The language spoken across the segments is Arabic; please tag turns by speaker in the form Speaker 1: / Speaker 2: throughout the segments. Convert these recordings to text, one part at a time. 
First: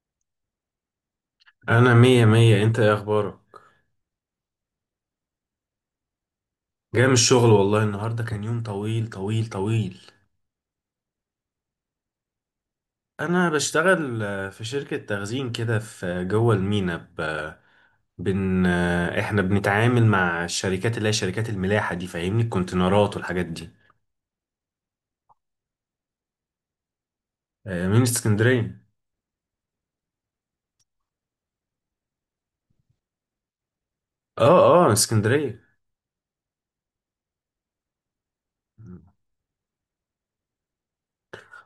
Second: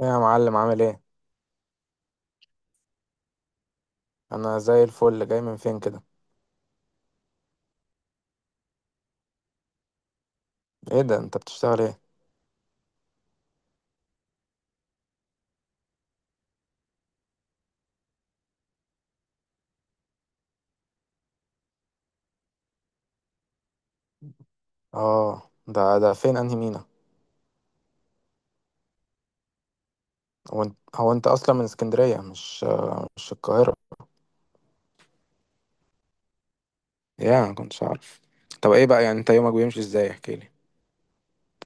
Speaker 1: ايه يا معلم، عامل ايه؟
Speaker 2: انا مية مية. انت ايه اخبارك؟
Speaker 1: انا زي الفل. جاي من فين كده؟
Speaker 2: جاي من الشغل، والله النهاردة كان يوم طويل طويل طويل.
Speaker 1: ايه ده، انت بتشتغل ايه؟
Speaker 2: انا بشتغل في شركة تخزين كده في جوه المينا ب... بن... آه، احنا بنتعامل مع الشركات اللي هي شركات الملاحة دي فاهمني، الكونتينرات والحاجات دي.
Speaker 1: اه، ده فين؟ انهي مينا؟
Speaker 2: من اسكندرية.
Speaker 1: هو انت اصلا من اسكندريه، مش القاهره؟
Speaker 2: اه، اه اسكندرية.
Speaker 1: يا ما كنتش عارف. طب ايه بقى، يعني انت يومك بيمشي ازاي؟ احكي لي.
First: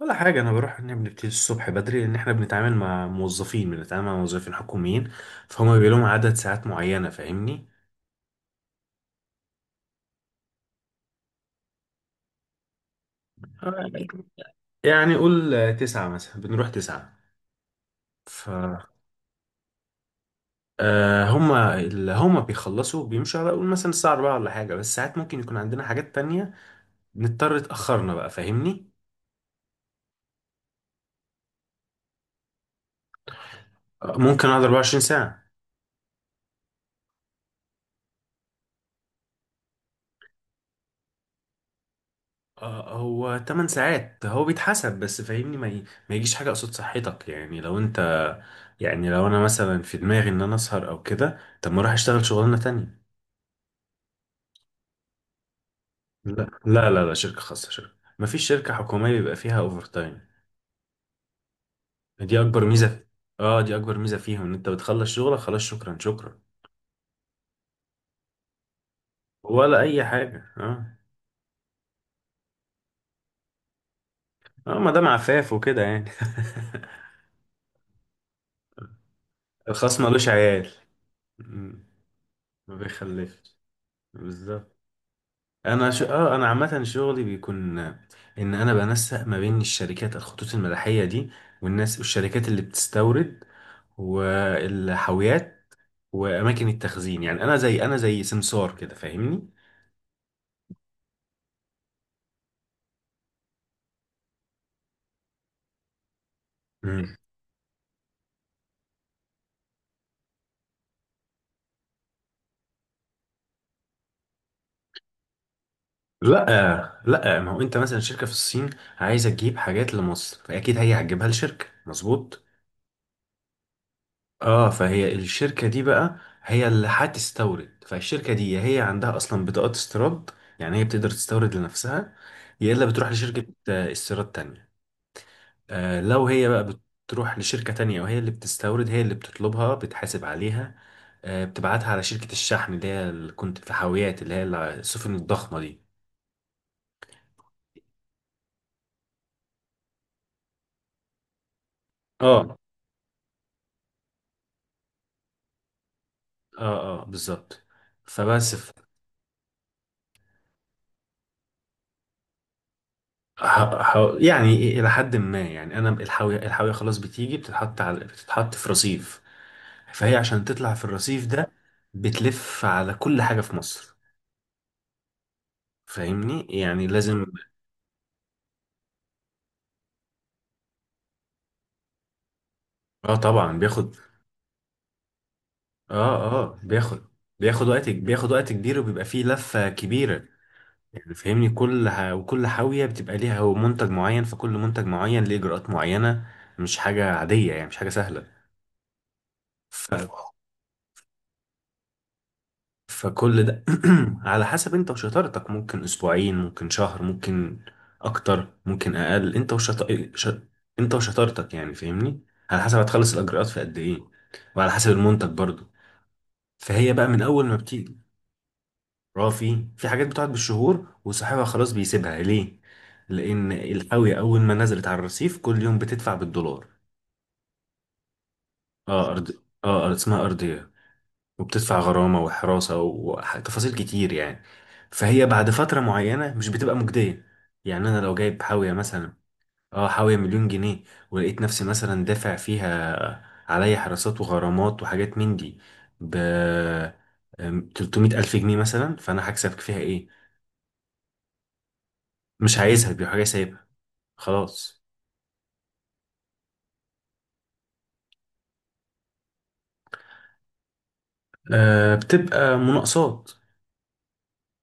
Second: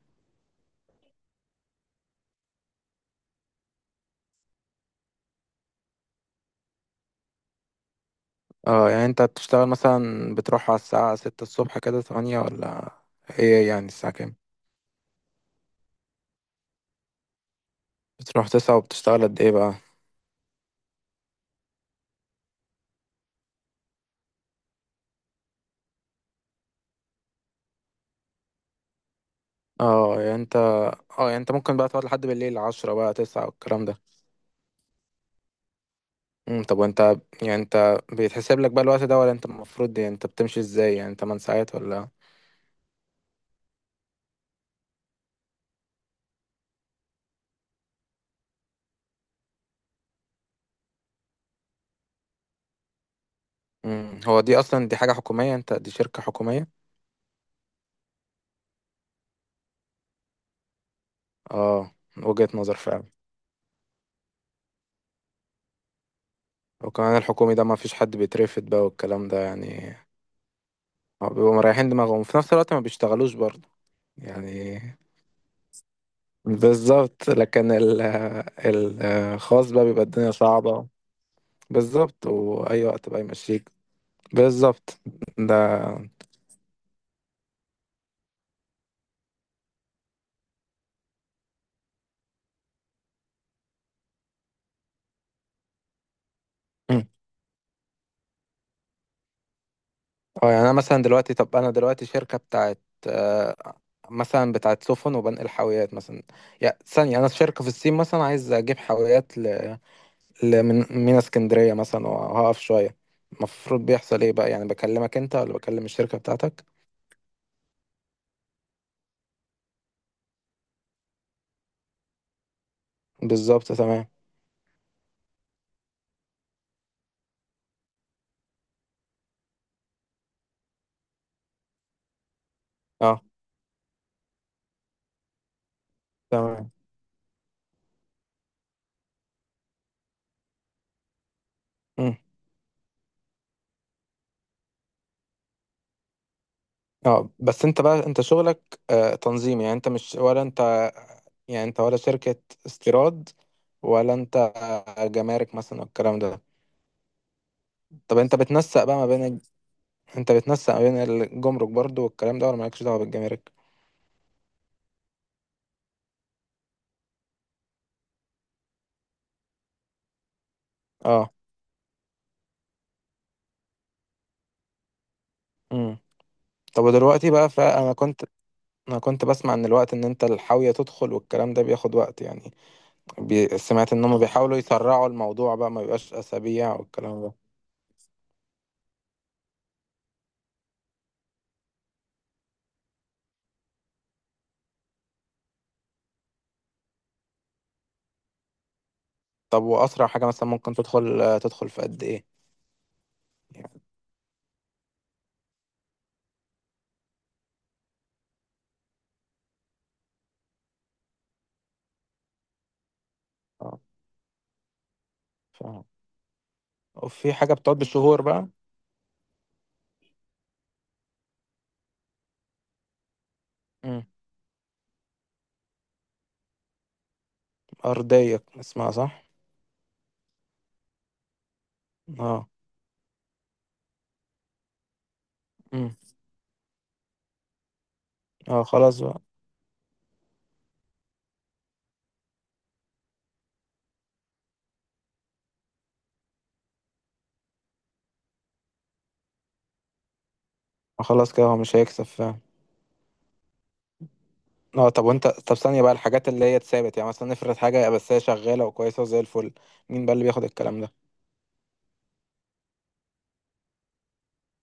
Speaker 2: ولا حاجة، أنا بروح إن بنبتدي الصبح بدري لأن إحنا بنتعامل مع موظفين بنتعامل مع موظفين حكوميين، فهم بيبقى لهم عدد ساعات معينة فاهمني.
Speaker 1: اه، يعني انت بتشتغل مثلا، بتروح على الساعه 6 الصبح كده، 8 ولا ايه؟ يعني
Speaker 2: آه.
Speaker 1: الساعه كام؟
Speaker 2: يعني قول 9 مثلا، بنروح 9. ف
Speaker 1: بتروح 9 وبتشتغل قد ايه بقى؟
Speaker 2: آه، هما اللي هما بيخلصوا بيمشوا على قول مثلا الساعة 4 ولا حاجة، بس ساعات ممكن يكون عندنا حاجات تانية نضطر اتأخرنا بقى فاهمني.
Speaker 1: اه يعني انت اه، يعني انت ممكن بقى تقعد لحد بالليل 10 بقى 9 والكلام ده؟
Speaker 2: ممكن أقعد 24 ساعة.
Speaker 1: طب وانت، يعني انت بيتحسب لك بقى الوقت ده، ولا انت المفروض، يعني انت بتمشي ازاي؟ يعني 8 ساعات ولا؟
Speaker 2: هو 8 ساعات هو بيتحسب، بس فاهمني ما يجيش حاجة قصاد صحتك. يعني لو أنت، يعني لو أنا مثلا في دماغي إن أنا أسهر أو كده، طب ما أروح أشتغل شغلانة تانية.
Speaker 1: هو دي اصلا، دي حاجة حكومية؟ انت دي شركة
Speaker 2: لا
Speaker 1: حكومية؟
Speaker 2: لا لا لا، شركة خاصة. شركة، مفيش شركة حكومية بيبقى فيها أوفر تايم.
Speaker 1: اه،
Speaker 2: دي
Speaker 1: وجهة
Speaker 2: اكبر
Speaker 1: نظر
Speaker 2: ميزه في...
Speaker 1: فعلا.
Speaker 2: اه، دي اكبر ميزه فيهم ان انت بتخلص شغلك، خلاص، شكرا شكرا.
Speaker 1: وكمان الحكومي ده ما فيش حد بيترفد بقى والكلام ده
Speaker 2: ولا
Speaker 1: يعني.
Speaker 2: اي حاجه، اه.
Speaker 1: هو بيبقوا مريحين دماغهم وفي نفس الوقت ما بيشتغلوش برضه
Speaker 2: اه،
Speaker 1: يعني.
Speaker 2: ما دام عفاف وكده يعني.
Speaker 1: بالظبط. لكن الخاص بقى
Speaker 2: الخاص
Speaker 1: بيبقى
Speaker 2: ملوش
Speaker 1: الدنيا
Speaker 2: عيال.
Speaker 1: صعبة.
Speaker 2: مم.
Speaker 1: بالظبط،
Speaker 2: ما
Speaker 1: واي وقت بقى
Speaker 2: بيخلفش.
Speaker 1: يمشيك.
Speaker 2: بالظبط.
Speaker 1: بالظبط. ده
Speaker 2: انا ش... اه انا عامه شغلي بيكون ان انا بنسق ما بين الشركات، الخطوط الملاحيه دي، والناس، والشركات اللي بتستورد، والحاويات، واماكن التخزين. يعني انا زي سمسار كده فاهمني.
Speaker 1: اه، يعني انا مثلا دلوقتي، طب انا دلوقتي شركه بتاعت، آه، مثلا بتاعت سفن وبنقل حاويات مثلا، يعني
Speaker 2: مم.
Speaker 1: ثانيه انا شركه في الصين مثلا عايز اجيب حاويات من مينا اسكندريه مثلا، وهقف شويه. المفروض بيحصل ايه بقى؟ يعني بكلمك انت ولا بكلم الشركه بتاعتك؟
Speaker 2: لا لا، ما هو انت مثلا شركه في الصين عايزه تجيب حاجات لمصر، فاكيد هي هتجيبها لشركه، مظبوط.
Speaker 1: بالظبط تمام.
Speaker 2: اه، فهي الشركه دي بقى، هي اللي هتستورد. فالشركه دي يا هي عندها اصلا بطاقات استيراد، يعني هي بتقدر تستورد لنفسها، يا الا بتروح
Speaker 1: اه
Speaker 2: لشركه استيراد تانية. آه، لو هي بقى
Speaker 1: تمام.
Speaker 2: بتروح لشركه تانية وهي اللي بتستورد، هي اللي بتطلبها، بتحاسب عليها. آه، بتبعتها على
Speaker 1: مم.
Speaker 2: شركه الشحن اللي هي اللي كنت، في حاويات اللي هي السفن الضخمه دي.
Speaker 1: اه، بس انت بقى، انت شغلك تنظيم؟ يعني انت مش ولا انت، يعني انت ولا شركه
Speaker 2: اه.
Speaker 1: استيراد، ولا انت جمارك مثلا والكلام ده؟
Speaker 2: اه اه بالظبط.
Speaker 1: طب انت
Speaker 2: فبس ف...
Speaker 1: بتنسق بقى ما بين، انت بتنسق بين الجمرك برضو والكلام ده، ولا مالكش دعوه بالجمارك؟
Speaker 2: ح... ح... يعني إيه، الى حد ما، يعني انا الحاويه خلاص بتيجي بتتحط على، بتتحط في رصيف، فهي عشان تطلع في الرصيف
Speaker 1: اه.
Speaker 2: ده بتلف على كل حاجه في مصر
Speaker 1: امم
Speaker 2: فاهمني،
Speaker 1: طب
Speaker 2: يعني لازم.
Speaker 1: ودلوقتي بقى، فانا كنت، انا كنت بسمع ان الوقت، ان انت الحاويه تدخل والكلام ده بياخد وقت يعني.
Speaker 2: اه طبعا
Speaker 1: سمعت
Speaker 2: بياخد.
Speaker 1: ان هم بيحاولوا يسرعوا الموضوع بقى، ما بيبقاش
Speaker 2: اه اه
Speaker 1: اسابيع
Speaker 2: بياخد،
Speaker 1: والكلام ده.
Speaker 2: وقت بياخد وقت كبير وبيبقى فيه لفه كبيره يعني فاهمني. وكل حاويه بتبقى ليها هو منتج معين، فكل منتج معين ليه اجراءات معينه. مش حاجه عاديه يعني، مش حاجه
Speaker 1: طب واسرع حاجه
Speaker 2: سهله.
Speaker 1: مثلا ممكن تدخل في قد ايه
Speaker 2: فكل ده
Speaker 1: يعني؟
Speaker 2: على حسب انت وشطارتك، ممكن اسبوعين، ممكن شهر، ممكن اكتر، ممكن اقل. ش... انت وشطارتك يعني فاهمني. على حسب هتخلص الاجراءات في قد
Speaker 1: اه،
Speaker 2: ايه، وعلى حسب المنتج برضو.
Speaker 1: فاهم.
Speaker 2: فهي بقى من
Speaker 1: وفي
Speaker 2: اول
Speaker 1: حاجه
Speaker 2: ما
Speaker 1: بتقعد
Speaker 2: بتيجي.
Speaker 1: بالشهور بقى؟
Speaker 2: رافي، في حاجات بتقعد بالشهور وصاحبها خلاص بيسيبها. ليه؟ لان
Speaker 1: امم
Speaker 2: القوية اول ما نزلت على الرصيف كل يوم بتدفع بالدولار.
Speaker 1: ارضيه اسمها،
Speaker 2: اه
Speaker 1: صح؟
Speaker 2: ارض اه، اسمها ارضية، وبتدفع غرامة
Speaker 1: اه.
Speaker 2: وحراسة وتفاصيل كتير يعني، فهي بعد فترة
Speaker 1: امم.
Speaker 2: معينة مش بتبقى مجدية. يعني أنا لو جايب
Speaker 1: اه،
Speaker 2: حاوية
Speaker 1: خلاص
Speaker 2: مثلا،
Speaker 1: بقى.
Speaker 2: اه حاوية مليون جنيه، ولقيت نفسي مثلا دافع فيها عليا حراسات وغرامات وحاجات من دي ب 300 ألف جنيه مثلا، فأنا هكسب فيها إيه؟
Speaker 1: خلاص كده، هو مش هيكسب فعلا.
Speaker 2: مش عايزها، دي حاجة سايبها، خلاص.
Speaker 1: اه، طب وانت، طب ثانية بقى الحاجات اللي هي اتثابت، يعني مثلا نفرض حاجة بس هي شغالة وكويسة وزي الفل، مين بقى اللي بياخد الكلام ده؟
Speaker 2: آه، بتبقى مناقصات.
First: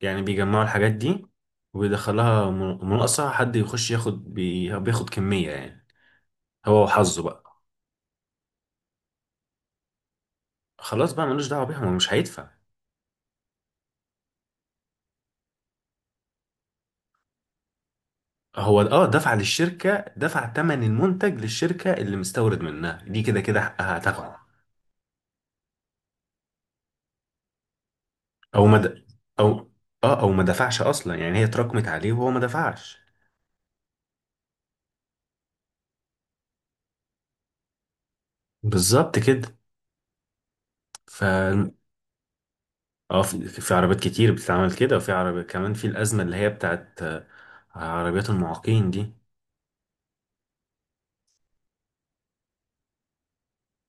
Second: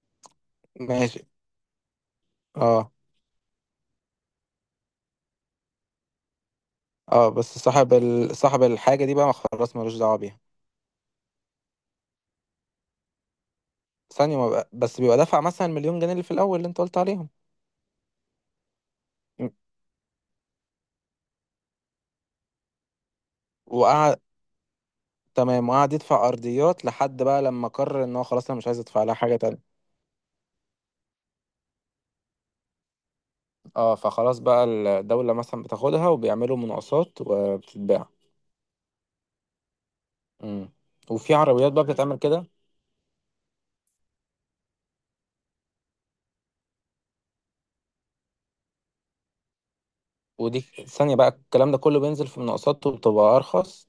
Speaker 2: يعني بيجمعوا الحاجات
Speaker 1: ماشي.
Speaker 2: دي
Speaker 1: اه.
Speaker 2: مناقصة، حد يخش ياخد بياخد كمية يعني، هو وحظه
Speaker 1: اه، بس
Speaker 2: بقى.
Speaker 1: صاحب صاحب الحاجة دي بقى ما خلاص ملوش دعوة بيها؟
Speaker 2: خلاص بقى ملوش دعوه بيها، هو مش هيدفع.
Speaker 1: ثانية ما بقى... بس بيبقى دفع مثلا مليون جنيه اللي في الأول اللي انت قلت عليهم.
Speaker 2: هو، اه، دفع
Speaker 1: م-
Speaker 2: للشركه، دفع ثمن المنتج للشركه اللي مستورد منها دي، كده كده حقها
Speaker 1: وقعد،
Speaker 2: هتاخده.
Speaker 1: تمام، وقعد يدفع أرضيات لحد بقى لما قرر ان هو خلاص انا
Speaker 2: او
Speaker 1: مش
Speaker 2: ما
Speaker 1: عايز
Speaker 2: د-
Speaker 1: ادفع لها حاجة
Speaker 2: او
Speaker 1: تانية؟
Speaker 2: اه، او ما دفعش اصلا، يعني هي اتراكمت عليه وهو ما دفعش.
Speaker 1: اه، فخلاص بقى الدولة مثلا بتاخدها وبيعملوا مناقصات وبتتباع.
Speaker 2: بالظبط كده.
Speaker 1: امم.
Speaker 2: ف
Speaker 1: وفي عربيات بقى بتتعمل كده؟
Speaker 2: اه في في عربيات كتير بتتعمل كده، وفي عربية كمان في الأزمة اللي هي بتاعت عربيات المعاقين دي.
Speaker 1: ودي ثانية بقى الكلام ده كله بينزل في مناقصات وبتبقى أرخص؟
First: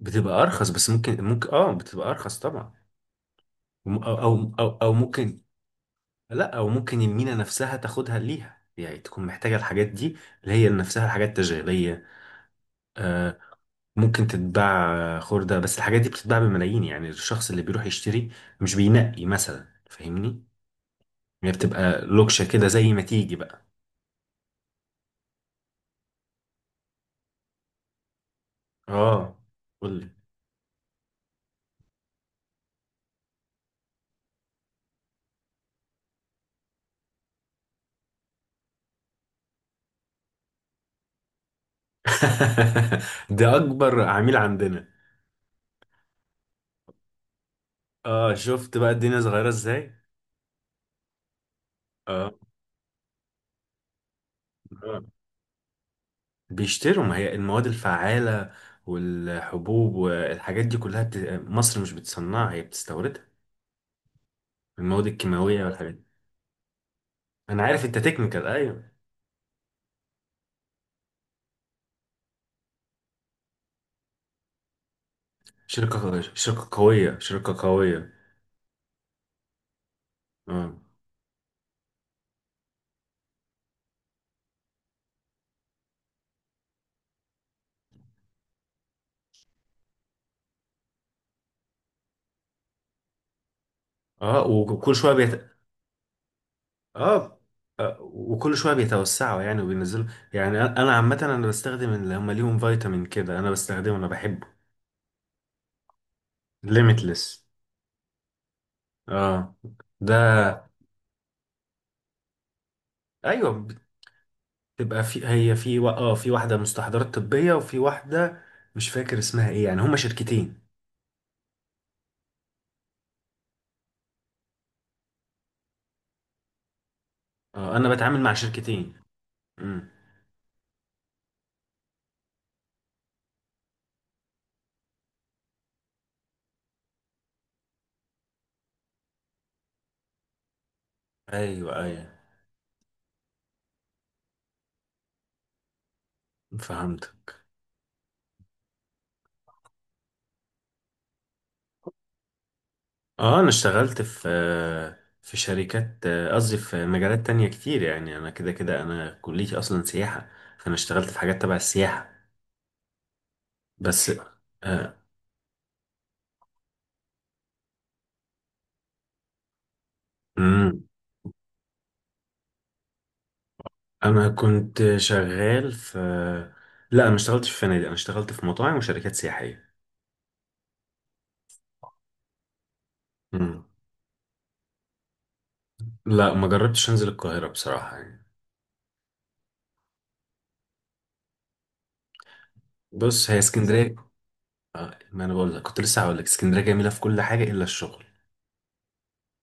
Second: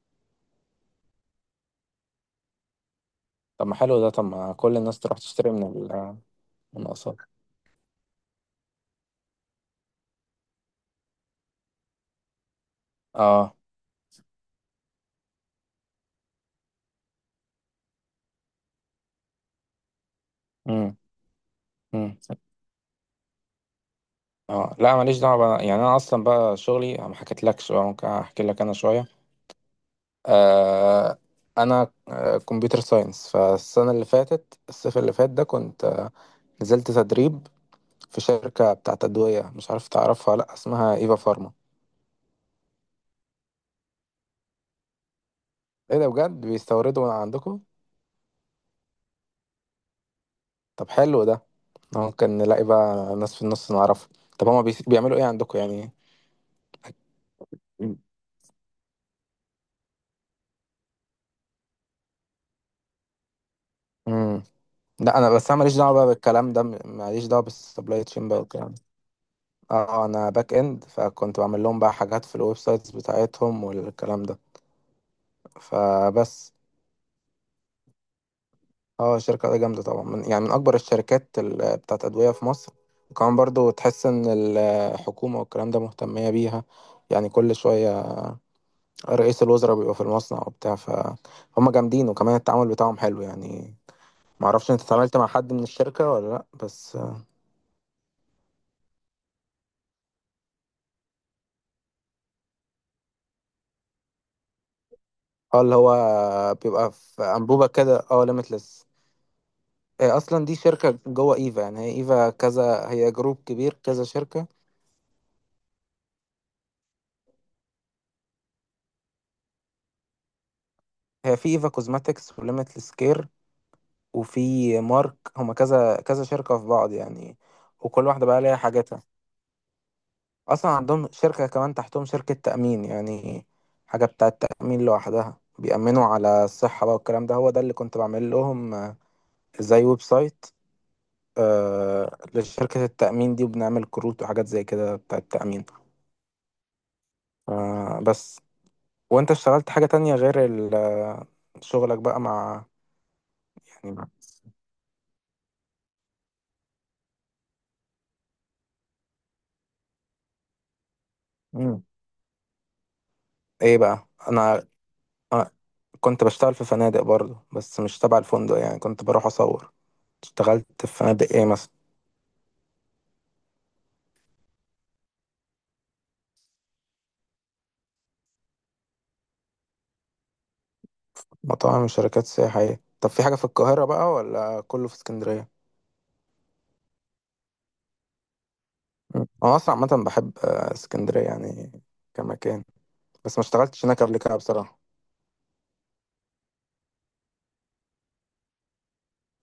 Speaker 2: بتبقى أرخص، بس ممكن اه بتبقى أرخص طبعا.
Speaker 1: طب ما حلو
Speaker 2: وم-
Speaker 1: ده،
Speaker 2: أو
Speaker 1: طب ما
Speaker 2: أو
Speaker 1: كل
Speaker 2: أو, أو
Speaker 1: الناس تروح
Speaker 2: ممكن
Speaker 1: تشتري من
Speaker 2: لا او ممكن
Speaker 1: المناقصات.
Speaker 2: المينا نفسها تاخدها ليها، يعني تكون محتاجة الحاجات دي اللي هي نفسها الحاجات التجارية. آه،
Speaker 1: اه.
Speaker 2: ممكن تتباع خردة، بس الحاجات دي بتتباع بملايين. يعني الشخص اللي بيروح يشتري مش بينقي مثلا فاهمني.
Speaker 1: امم.
Speaker 2: هي بتبقى
Speaker 1: امم.
Speaker 2: لوكشة كده زي ما تيجي بقى.
Speaker 1: اه، لا ماليش دعوة بقى. يعني أنا أصلا بقى شغلي، أنا ما حكيتلكش بقى، ممكن أحكي لك أنا شوية.
Speaker 2: اه، قولي.
Speaker 1: آه أنا، كمبيوتر ساينس، فالسنة اللي فاتت، الصيف اللي فات ده كنت نزلت تدريب في شركة بتاعت أدوية، مش عارف تعرفها ولا لأ، اسمها إيفا فارما.
Speaker 2: ده اكبر عميل عندنا.
Speaker 1: إيه ده بجد، بيستوردوا من عندكم؟
Speaker 2: اه، شفت بقى الدنيا صغيرة ازاي.
Speaker 1: طب حلو ده. اه،
Speaker 2: اه.
Speaker 1: كان نلاقي بقى ناس في النص نعرفها. طب هما
Speaker 2: آه.
Speaker 1: بيعملوا ايه عندكم يعني؟
Speaker 2: بيشتروا، ما هي المواد الفعالة والحبوب والحاجات دي مصر مش بتصنعها، هي بتستوردها،
Speaker 1: امم.
Speaker 2: المواد
Speaker 1: لا انا بس انا
Speaker 2: الكيماوية
Speaker 1: ماليش دعوه
Speaker 2: والحاجات دي.
Speaker 1: بقى بالكلام ده، ماليش دعوه
Speaker 2: أنا عارف أنت
Speaker 1: بالسبلاي تشين بقى
Speaker 2: تكنيكال،
Speaker 1: والكلام ده.
Speaker 2: أيوه.
Speaker 1: اه، انا باك اند، فكنت بعمل لهم بقى حاجات في الويب سايتس بتاعتهم والكلام ده.
Speaker 2: شركة،
Speaker 1: فبس.
Speaker 2: شركة قوية، شركة قوية.
Speaker 1: اه، الشركه دي جامده طبعا، من يعني من
Speaker 2: اه.
Speaker 1: اكبر الشركات بتاعت ادويه في مصر. وكمان برضو تحس ان الحكومه والكلام ده مهتميه بيها يعني. كل شويه رئيس الوزراء بيبقى في المصنع وبتاع، فهم جامدين، وكمان التعامل بتاعهم حلو يعني. ما
Speaker 2: اه
Speaker 1: اعرفش انت
Speaker 2: وكل شوية
Speaker 1: اتعاملت مع
Speaker 2: بيت...
Speaker 1: حد من الشركه ولا لا، بس.
Speaker 2: اه آه، وكل شويه بيتوسعوا يعني وبينزلوا. يعني انا عامه انا بستخدم اللي هم ليهم فيتامين كده، انا بستخدمه، انا بحبه.
Speaker 1: اه، اللي هو بيبقى في
Speaker 2: ليميتلس،
Speaker 1: انبوبه كده، اه، ليميتلس.
Speaker 2: اه،
Speaker 1: هي
Speaker 2: ده.
Speaker 1: اصلا دي شركه جوه ايفا، يعني هي ايفا كذا، هي جروب
Speaker 2: ايوه،
Speaker 1: كبير كذا شركه.
Speaker 2: تبقى في، هي في و... اه في واحدة مستحضرات طبية وفي واحدة مش فاكر اسمها ايه يعني. هما شركتين.
Speaker 1: هي في ايفا كوزماتكس وليميتلس كير، وفي مارك، هما كذا كذا شركه في بعض يعني.
Speaker 2: اه، انا
Speaker 1: وكل
Speaker 2: بتعامل
Speaker 1: واحده
Speaker 2: مع
Speaker 1: بقى ليها
Speaker 2: شركتين.
Speaker 1: حاجاتها.
Speaker 2: امم.
Speaker 1: اصلا عندهم شركه كمان تحتهم شركه تامين يعني، حاجه بتاعه تامين لوحدها، بيأمنوا على الصحة بقى والكلام ده. هو ده اللي كنت بعمل لهم، زي ويب سايت،
Speaker 2: ايوه ايوه.
Speaker 1: لشركة التأمين دي، وبنعمل كروت وحاجات زي كده بتاع التأمين.
Speaker 2: فهمتك.
Speaker 1: بس، وانت اشتغلت حاجة تانية غير شغلك بقى مع؟
Speaker 2: اه، انا
Speaker 1: يعني
Speaker 2: اشتغلت
Speaker 1: مع.
Speaker 2: في في شركات، قصدي في مجالات تانية كتير. يعني انا كده كده انا كليتي اصلا سياحة، فانا اشتغلت في حاجات تبع
Speaker 1: مم.
Speaker 2: السياحة.
Speaker 1: ايه بقى
Speaker 2: بس.
Speaker 1: انا،
Speaker 2: آه.
Speaker 1: آه كنت بشتغل في فنادق برضو، بس مش تبع الفندق، يعني كنت بروح اصور.
Speaker 2: امم.
Speaker 1: اشتغلت في فنادق ايه مثلا؟
Speaker 2: انا كنت شغال في لا، انا ما اشتغلتش في فنادق، انا اشتغلت في مطاعم وشركات سياحية.
Speaker 1: مطاعم، شركات سياحية. طب في حاجة في
Speaker 2: امم.
Speaker 1: القاهرة بقى ولا كله في اسكندرية؟
Speaker 2: لا، ما جربتش انزل القاهرة بصراحة يعني.
Speaker 1: مم. انا اصلا عامة بحب اسكندرية يعني، كمكان،
Speaker 2: بص، هي
Speaker 1: بس ما اشتغلتش هناك
Speaker 2: اسكندرية،
Speaker 1: قبل كده بصراحة.
Speaker 2: ما انا بقول لك كنت لسه هقول لك، اسكندرية جميلة في كل حاجة الا الشغل.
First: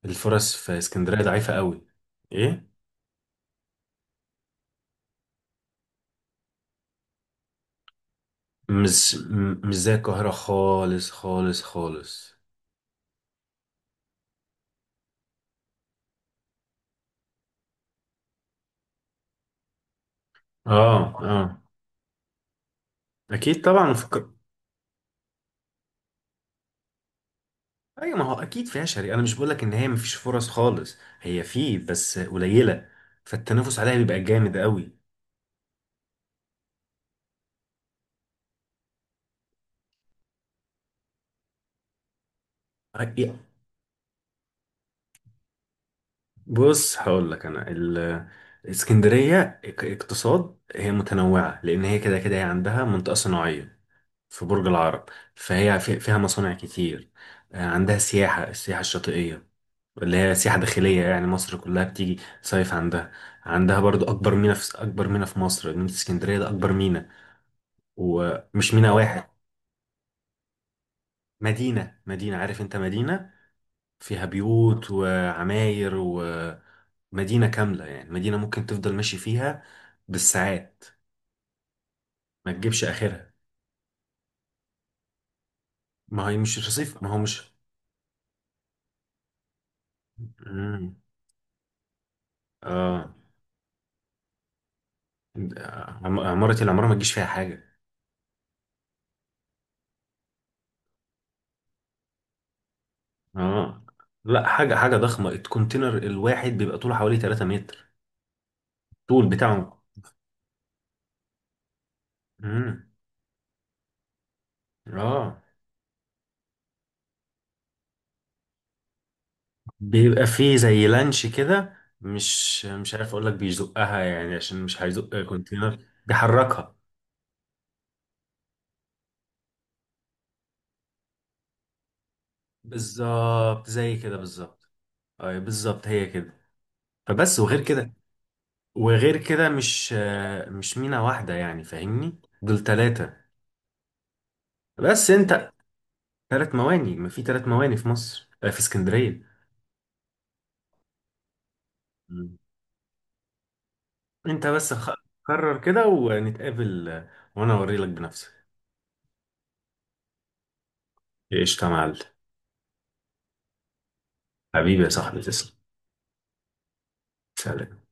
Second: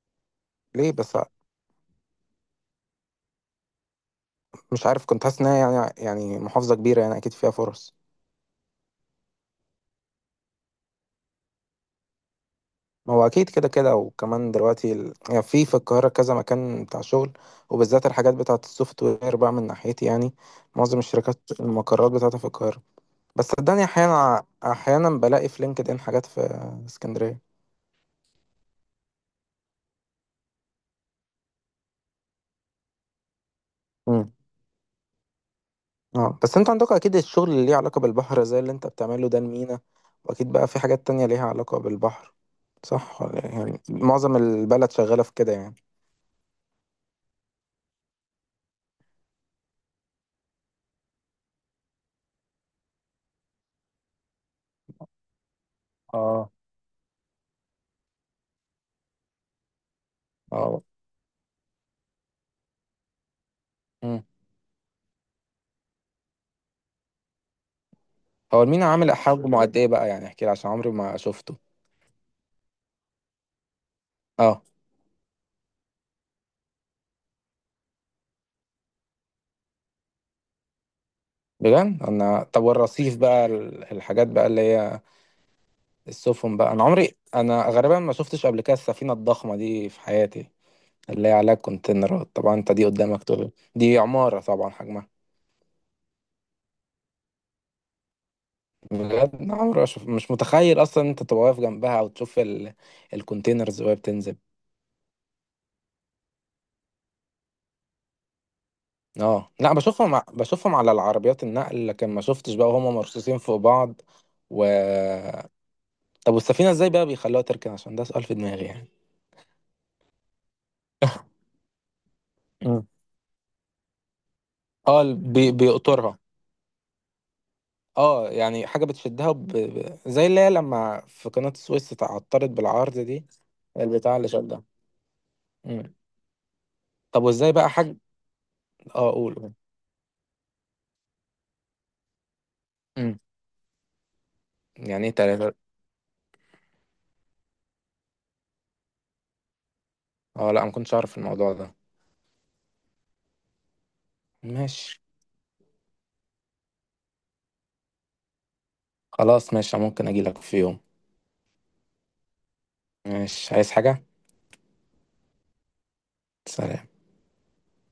Speaker 2: الفرص في
Speaker 1: ليه بس؟
Speaker 2: اسكندرية ضعيفة قوي. ايه؟
Speaker 1: مش عارف، كنت حاسس انها يعني محافظة كبيرة، يعني اكيد فيها فرص.
Speaker 2: مش زي القاهرة خالص خالص خالص.
Speaker 1: ما هو اكيد كده كده، وكمان دلوقتي يعني في القاهرة كذا مكان بتاع شغل، وبالذات الحاجات بتاعة السوفت وير بقى من ناحيتي يعني. معظم
Speaker 2: اه
Speaker 1: الشركات
Speaker 2: اه.
Speaker 1: المقرات بتاعتها في القاهرة. بس
Speaker 2: اكيد
Speaker 1: صدقني،
Speaker 2: طبعا
Speaker 1: احيانا احيانا بلاقي في لينكد ان حاجات في اسكندرية.
Speaker 2: ايوه، ما هو اكيد فيها شري، انا مش بقول لك ان هي مفيش فرص خالص، هي في بس قليلة، فالتنافس عليها بيبقى
Speaker 1: امم.
Speaker 2: جامد
Speaker 1: اه، بس انتوا عندكم اكيد الشغل اللي ليه علاقة بالبحر، زي اللي انت بتعمله ده، المينا. واكيد بقى في حاجات تانية ليها علاقة بالبحر. صح
Speaker 2: قوي.
Speaker 1: ولا- إيه؟ يعني معظم البلد شغالة في كده يعني.
Speaker 2: بص هقول لك انا ال- اسكندريه كاقتصاد هي متنوعه، لان هي كده كده هي عندها منطقه صناعيه في برج العرب. فيها
Speaker 1: اه
Speaker 2: مصانع كتير. عندها سياحه، السياحه الشاطئيه اللي هي سياحه
Speaker 1: اه.
Speaker 2: داخليه، يعني مصر كلها بتيجي صيف عندها. عندها برضو
Speaker 1: مم.
Speaker 2: اكبر ميناء. في اكبر ميناء في مصر، ميناء اسكندريه ده اكبر ميناء،
Speaker 1: هو
Speaker 2: ومش
Speaker 1: المينا
Speaker 2: ميناء
Speaker 1: عامل
Speaker 2: واحد.
Speaker 1: حجمه قد ايه بقى؟ يعني احكي لي عشان عمري ما شفته.
Speaker 2: مدينه، مدينه، عارف انت، مدينه فيها
Speaker 1: اه
Speaker 2: بيوت وعماير، ومدينة كاملة، يعني مدينة ممكن تفضل ماشي فيها بالساعات.
Speaker 1: بجد. انا
Speaker 2: ما
Speaker 1: طب
Speaker 2: تجيبش
Speaker 1: والرصيف
Speaker 2: آخرها.
Speaker 1: بقى الحاجات بقى اللي هي
Speaker 2: ما هي
Speaker 1: السفن
Speaker 2: مش
Speaker 1: بقى، انا
Speaker 2: رصيف، ما
Speaker 1: عمري
Speaker 2: هو مش.
Speaker 1: انا غالبا ما شفتش قبل كده السفينه الضخمه دي في حياتي،
Speaker 2: مم.
Speaker 1: اللي هي عليها كونتينرات، طبعا انت دي
Speaker 2: اه،
Speaker 1: قدامك طول، دي عماره طبعا حجمها.
Speaker 2: عمارة، العمارة ما تجيش فيها حاجة.
Speaker 1: بجد أنا عمري ما شف- مش متخيل اصلا إن انت تبقى واقف جنبها او تشوف الكونتينرز
Speaker 2: اه.
Speaker 1: وهي بتنزل.
Speaker 2: لا، حاجة، حاجة ضخمة، الكونتينر الواحد بيبقى طوله حوالي 3 متر طول
Speaker 1: اه لا،
Speaker 2: بتاعه.
Speaker 1: بشوفهم بشوفهم على العربيات النقل، لكن ما شفتش بقى
Speaker 2: مم.
Speaker 1: وهم مرصوصين فوق بعض. و
Speaker 2: اه،
Speaker 1: طب والسفينة ازاي بقى بيخلوها تركن؟ عشان ده سؤال في دماغي يعني.
Speaker 2: بيبقى فيه زي لانش كده، مش
Speaker 1: مم.
Speaker 2: مش عارف اقول لك، بيزقها يعني، عشان مش
Speaker 1: اه، ال-
Speaker 2: هيزق
Speaker 1: بي
Speaker 2: كونتينر،
Speaker 1: بيقطرها.
Speaker 2: بيحركها.
Speaker 1: اه، يعني حاجة بتشدها زي اللي هي لما في قناة السويس اتعطلت بالعرض دي،
Speaker 2: بالظبط زي
Speaker 1: البتاع
Speaker 2: كده
Speaker 1: اللي شدها.
Speaker 2: بالظبط. اي بالظبط
Speaker 1: مم.
Speaker 2: هي كده.
Speaker 1: طب
Speaker 2: فبس.
Speaker 1: وازاي
Speaker 2: وغير
Speaker 1: بقى
Speaker 2: كده،
Speaker 1: حاج؟ اه،
Speaker 2: وغير
Speaker 1: قول
Speaker 2: كده،
Speaker 1: قول.
Speaker 2: مش مش مينا واحدة يعني فاهمني، دول 3.
Speaker 1: مم. يعني
Speaker 2: بس
Speaker 1: ايه
Speaker 2: انت،
Speaker 1: تلاتة؟
Speaker 2: 3 مواني، ما في 3 مواني في مصر في اسكندرية.
Speaker 1: اه لا، ما كنتش اعرف الموضوع ده.
Speaker 2: مم. انت بس خ-
Speaker 1: ماشي.
Speaker 2: قرر كده ونتقابل وانا اوريلك بنفسي.
Speaker 1: خلاص ماشي، ممكن اجي لك في يوم.
Speaker 2: ايش يا معلم.
Speaker 1: ماشي، عايز حاجة؟
Speaker 2: حبيبي يا صاحبي تسلم.
Speaker 1: سلام.
Speaker 2: سلام.